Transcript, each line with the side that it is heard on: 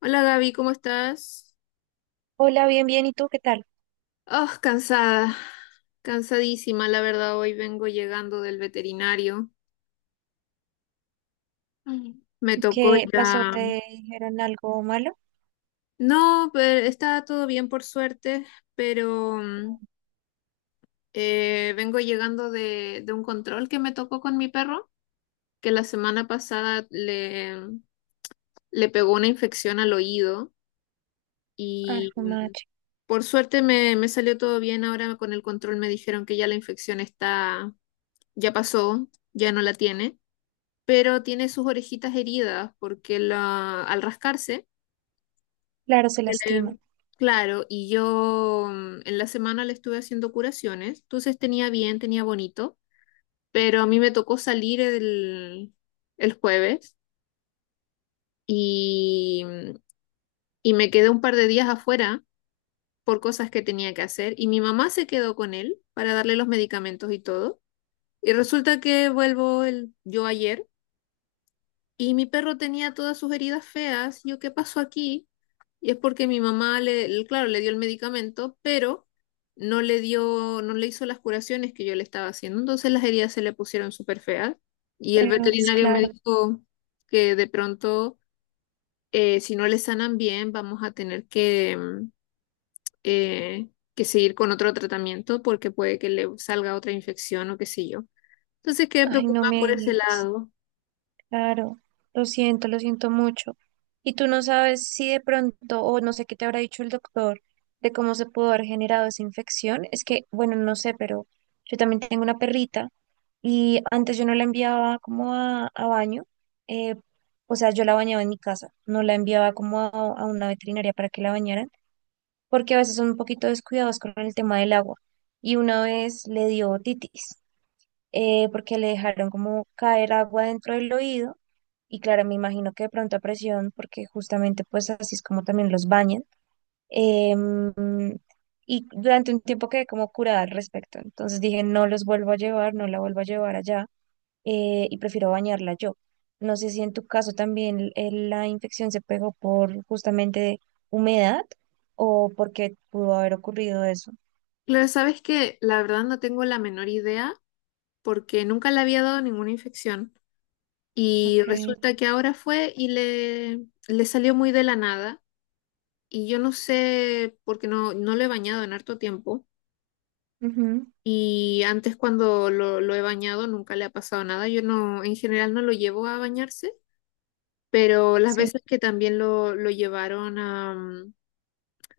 left: Hola Gaby, ¿cómo estás?
right: Hola, bien, bien. ¿Y tú qué tal?
left: Oh, cansada, cansadísima, la verdad, hoy vengo llegando del veterinario. Mm. Me tocó
right: ¿Qué
left: ir
right: pasó?
left: a...
right: ¿Te dijeron algo malo?
left: No, pero está todo bien por suerte, pero vengo llegando de un control que me tocó con mi perro, que la semana pasada le pegó una infección al oído
right: Ay,
left: y
right: jue madre.
left: por suerte me salió todo bien. Ahora con el control me dijeron que ya la infección está, ya pasó, ya no la tiene, pero tiene sus orejitas heridas porque la, al rascarse,
right: Claro, se
left: se
right: lastima.
left: le- claro, y yo en la semana le estuve haciendo curaciones, entonces tenía bien, tenía bonito, pero a mí me tocó salir el jueves y y me quedé un par de días afuera por cosas que tenía que hacer y mi mamá se quedó con él para darle los medicamentos y todo. Y resulta que vuelvo yo ayer. Y mi perro tenía todas sus heridas feas. Yo, ¿qué pasó aquí? Y es porque mi mamá claro, le dio el medicamento, pero no le hizo las curaciones que yo le estaba haciendo. Entonces las heridas se le pusieron súper feas. Y el
right: Peor es
left: veterinario me
right: claro.
left: dijo que de pronto, si no le sanan bien, vamos a tener eh, que seguir con otro tratamiento porque puede que le salga otra infección o qué sé yo. Entonces quedé
right: Ay, no
left: preocupada
right: me
left: por ese
right: digas.
left: lado.
right: Claro. Lo siento mucho. Y tú no sabes si de pronto, o no sé qué te habrá dicho el doctor de cómo se pudo haber generado esa infección. Es que, bueno, no sé, pero yo también tengo una perrita y antes yo no la enviaba como a baño. eh, o sea, yo la bañaba en mi casa, no la enviaba como a una veterinaria para que la bañaran porque a veces son un poquito descuidados con el tema del agua. Y una vez le dio otitis, porque le dejaron como caer agua dentro del oído. Y claro, me imagino que de pronto a presión, porque justamente pues así es como también los bañan. Em, y durante un tiempo quedé como curada al respecto. Entonces dije, no los vuelvo a llevar, no la vuelvo a llevar allá, y prefiero bañarla yo. No sé si en tu caso también la infección se pegó por justamente humedad o porque pudo haber ocurrido eso.
left: Claro, sabes que la verdad no tengo la menor idea porque nunca le había dado ninguna infección. Y
right: Ok,
left: resulta que ahora fue y le salió muy de la nada. Y yo no sé, porque no lo he bañado en harto tiempo.
right: ujú,
left: Y antes cuando lo he bañado nunca le ha pasado nada. Yo no, en general no lo llevo a bañarse, pero las
right: sí.
left: veces que también lo llevaron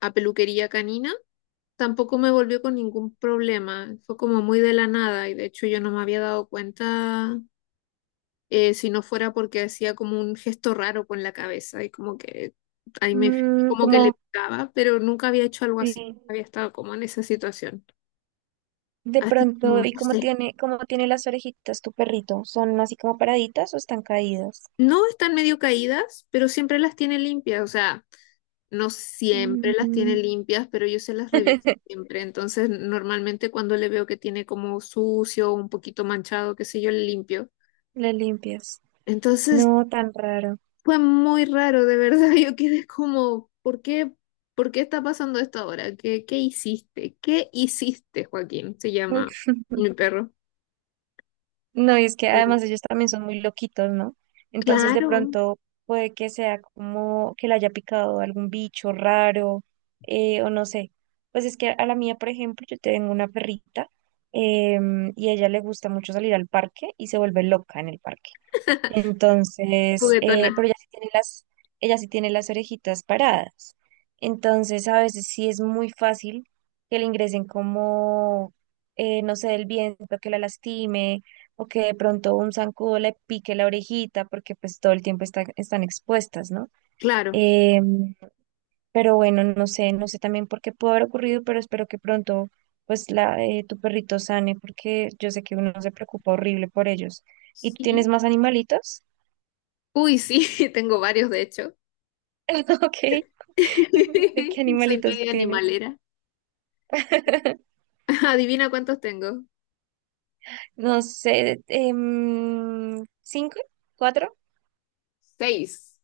left: a peluquería canina, tampoco me volvió con ningún problema. Fue como muy de la nada y de hecho yo no me había dado cuenta, si no fuera porque hacía como un gesto raro con la cabeza y como que ahí me fijé,
right: Mm,
left: como que le
right: como
left: picaba, pero nunca había hecho algo
right: sí.
left: así, había estado como en esa situación.
right: De
left: Así que
right: pronto,
left: no,
right: ¿y
left: no sé.
right: cómo tiene las orejitas tu perrito? ¿Son así como paraditas o están caídas?
left: No están medio caídas, pero siempre las tiene limpias, o sea, no siempre las tiene
right: Mm.
left: limpias, pero yo se las reviso siempre. Entonces, normalmente cuando le veo que tiene como sucio, un poquito manchado, qué sé yo, le limpio.
right: Le limpias.
left: Entonces,
right: No, tan raro.
left: Fue muy raro, de verdad. Yo quedé como, ¿por por qué está pasando esto ahora? ¿Qué, qué hiciste? ¿Qué hiciste, Joaquín? Se llama mi perro.
right: No, y es que
left: Sí.
right: además ellos también son muy loquitos, ¿no? Entonces de
left: Claro,
right: pronto puede que sea como que le haya picado algún bicho raro, o no sé. Pues es que a la mía, por ejemplo, yo tengo una perrita, y a ella le gusta mucho salir al parque y se vuelve loca en el parque. Entonces,
left: juguetona,
right: pero ella sí tiene ella sí tiene las orejitas paradas. Entonces, a veces sí es muy fácil que le ingresen como, no sé, el viento que la lastime o que de pronto un zancudo le pique la orejita porque pues todo el tiempo están expuestas, ¿no?
left: claro.
right: Em, pero bueno, no sé, no sé también por qué pudo haber ocurrido, pero espero que pronto pues tu perrito sane porque yo sé que uno se preocupa horrible por ellos. ¿Y tú
left: Sí.
right: tienes más animalitos?
left: Uy, sí, tengo varios, de hecho.
right: Ok, ¿de qué
left: Soy
right: animalitos
left: media
right: tienes?
left: animalera. Adivina cuántos tengo.
right: No sé, ¿cinco? ¿Cuatro?
left: Seis.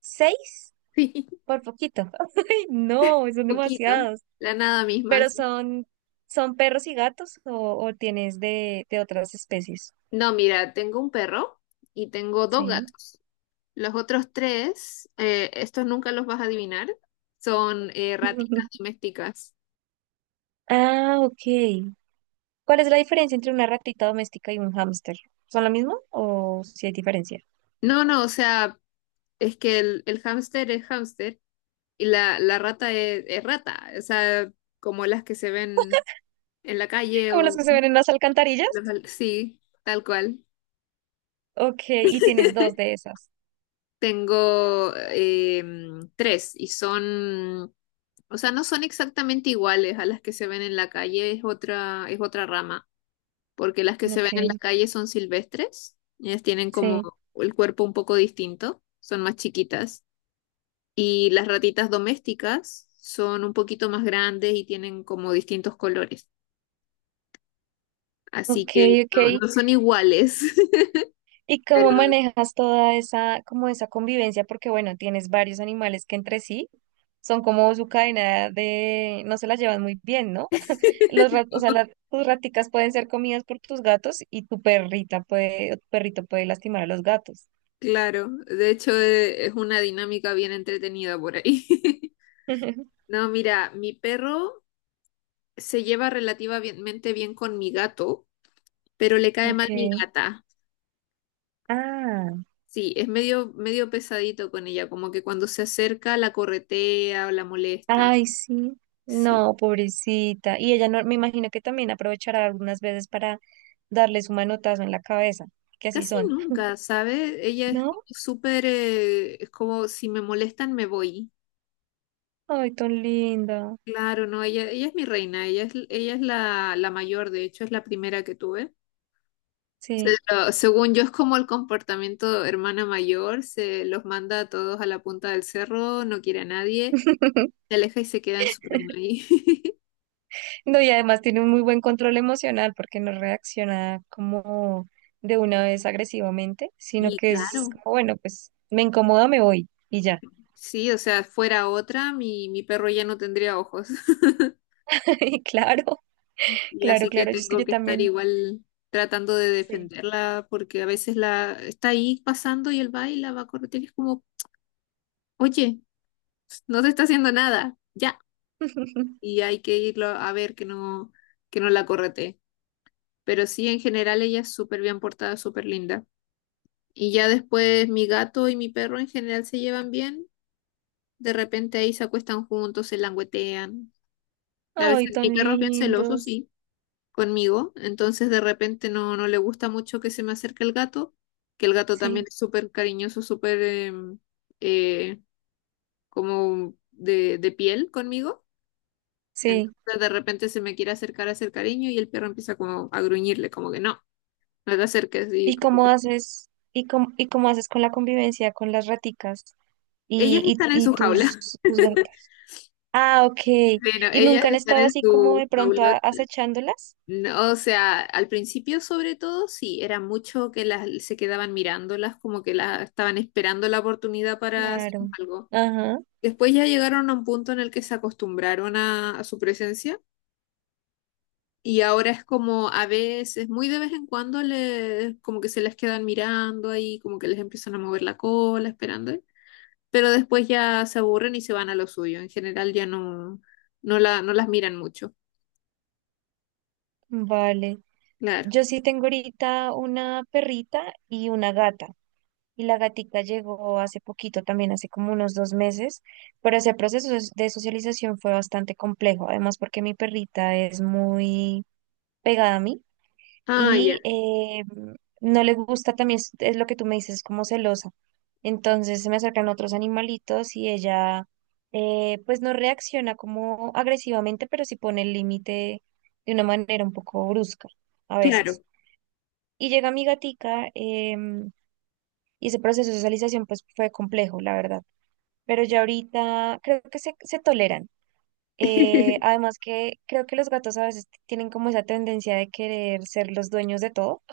right: ¿Seis?
left: Sí,
right: Por poquito. No, son
left: poquito.
right: demasiados.
left: La nada misma.
right: Pero
left: Sí.
right: son, son perros y gatos o tienes de otras especies.
left: No, mira, tengo un perro y tengo dos
right: Sí.
left: gatos. Los otros tres, estos nunca los vas a adivinar, son ratitas domésticas.
right: Ah, ok. ¿Cuál es la diferencia entre una ratita doméstica y un hámster? ¿Son lo mismo o si hay diferencia?
left: No, no, o sea, es que el hámster es hámster y la rata es rata, o sea, como las que se ven en la calle
right: ¿Como las que
left: o...
right: se ven en las alcantarillas?
left: los- Sí, tal cual.
right: Ok, y tienes dos de esas.
left: Tengo em, tres y son, o sea, no son exactamente iguales a las que se ven en la calle, es otra rama. Porque las que se ven en la
right: Ok,
left: calle son silvestres, ellas tienen como
right: sí.
left: el cuerpo un poco distinto, son más chiquitas. Y las ratitas domésticas son un poquito más grandes y tienen como distintos colores. Así
right: Ok,
left: que
right: ok.
left: no, no son iguales,
right: ¿Y cómo
left: pero
right: manejas toda esa, como esa convivencia? Porque bueno, tienes varios animales que entre sí son como su cadena de, no se las llevan muy bien, ¿no? Los rat, o sea, las, tus raticas pueden ser comidas por tus gatos y tu perrita puede, o tu perrito puede lastimar a los gatos.
left: claro, de hecho es una dinámica bien entretenida por ahí. No, mira, mi perro se lleva relativamente bien con mi gato, pero le cae
right: Ok.
left: mal mi gata.
right: Ah,
left: Sí, es medio, medio pesadito con ella, como que cuando se acerca la corretea o la molesta.
right: ay, sí.
left: Sí,
right: No, pobrecita. Y ella no, me imagino que también aprovechará algunas veces para darle su manotazo en la cabeza, que así
left: casi
right: son,
left: nunca, ¿sabe? Ella es como
right: ¿no?
left: súper, es como si me molestan me voy.
right: Ay, tan linda.
left: Claro, no, ella es mi reina, ella es la mayor, de hecho es la primera que tuve. Se
right: Sí.
left: Según yo es como el comportamiento hermana mayor, se los manda a todos a la punta del cerro, no quiere a nadie, se aleja y se queda en su reino ahí.
right: No, y además tiene un muy buen control emocional porque no reacciona como de una vez agresivamente, sino
left: Y
right: que es
left: claro.
right: como, bueno, pues me incomoda, me voy y ya.
left: Sí, o sea, fuera otra, mi perro ya no tendría ojos.
right: Y claro,
left: Y
right: claro,
left: así que
right: claro. Yo es que
left: tengo
right: yo
left: que estar
right: también,
left: igual tratando de
right: sí.
left: defenderla porque a veces la está ahí pasando y él va y la va a corretear y es como, oye, no te está haciendo nada, ya. Y hay que irlo a ver que que no la corretee. Pero sí, en general ella es súper bien portada, súper linda. Y ya después mi gato y mi perro en general se llevan bien. De repente ahí se acuestan juntos, se languetean. A
right: Ay,
left: veces mi
right: tan
left: perro es bien celoso,
right: lindos.
left: sí conmigo, entonces de repente no le gusta mucho que se me acerque el gato, que el gato también
right: Sí,
left: es súper cariñoso, súper eh, como de piel conmigo,
right: sí.
left: entonces de repente se me quiere acercar a hacer cariño y el perro empieza como a gruñirle, como que no te acerques y como que-
right: Y cómo haces con la convivencia con las raticas y,
left: Ellas están en
right: y
left: su jaula,
right: tus, tus gatas? Ah, ok.
left: bueno,
right: ¿Y
left: ellas
right: nunca han
left: están
right: estado
left: en
right: así como de
left: su
right: pronto
left: jaulota.
right: acechándolas?
left: No, o sea, al principio sobre todo sí, era mucho que las se quedaban mirándolas, como que las estaban esperando la oportunidad para hacer
right: Claro.
left: algo.
right: Ajá,
left: Después ya llegaron a un punto en el que se acostumbraron a su presencia y ahora es como a veces, muy de vez en cuando, les, como que se les quedan mirando ahí, como que les empiezan a mover la cola, esperando, ¿eh? Pero después ya se aburren y se van a lo suyo. En general ya no, no las miran mucho,
right: vale.
left: claro.
right: Yo sí tengo ahorita una perrita y una gata. Y la gatica llegó hace poquito también, hace como unos dos meses, pero ese proceso de socialización fue bastante complejo, además porque mi perrita es muy pegada a mí.
left: Ah, ya,
right: Y no le gusta también, es lo que tú me dices, es como celosa. Entonces se me acercan otros animalitos y ella, pues no reacciona como agresivamente, pero sí pone el límite de una manera un poco brusca a
left: claro.
right: veces. Y llega mi gatica, em, y ese proceso de socialización pues fue complejo, la verdad. Pero ya ahorita creo que se toleran. Además que creo que los gatos a veces tienen como esa tendencia de querer ser los dueños de todo.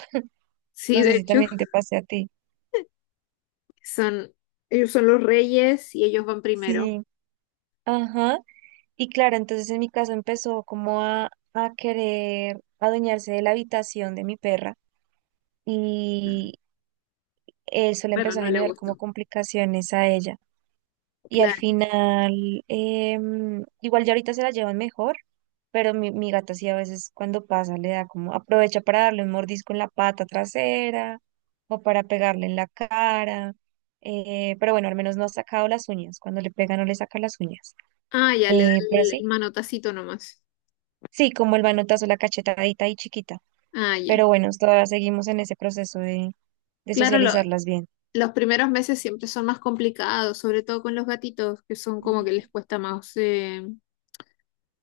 left: Sí,
right: No
left: de
right: sé si
left: hecho,
right: también te pase a ti.
left: son, ellos son los reyes y ellos van primero.
right: Sí, ajá. Y claro, entonces en mi caso empezó como a querer adueñarse de la habitación de mi perra
left: Mm.
right: y eso le
left: Pero
right: empezó a
left: no le
right: generar como
left: gustó.
right: complicaciones a ella. Y al
left: Claro.
right: final, igual ya ahorita se la llevan mejor, pero mi gata sí a veces cuando pasa le da como aprovecha para darle un mordisco en la pata trasera o para pegarle en la cara. Pero bueno, al menos no ha sacado las uñas. Cuando le pega no le saca las uñas.
left: Ah, ya, le da
right: Pero sí,
left: el manotacito nomás.
right: sí, como el manotazo, la cachetadita y chiquita.
left: Ah, ya.
right: Pero bueno, todavía seguimos en ese proceso de
left: Claro,
right: socializarlas bien.
left: los primeros meses siempre son más complicados, sobre todo con los gatitos, que son como que les
right: Ujú.
left: cuesta más eh,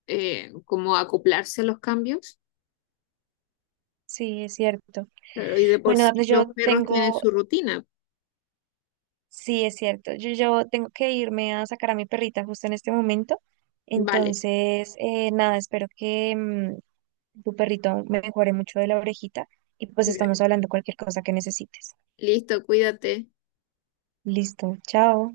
left: eh, como acoplarse a los cambios.
right: Sí, es cierto.
left: Claro, y de por
right: Bueno,
left: sí
right: Dafne,
left: los
right: yo
left: perros tienen
right: tengo,
left: su rutina.
right: sí, es cierto. Yo tengo que irme a sacar a mi perrita justo en este momento.
left: Vale,
right: Entonces, nada, espero que tu perrito me mejore mucho de la orejita y pues estamos hablando cualquier cosa que necesites.
left: listo, cuídate.
right: Listo, chao.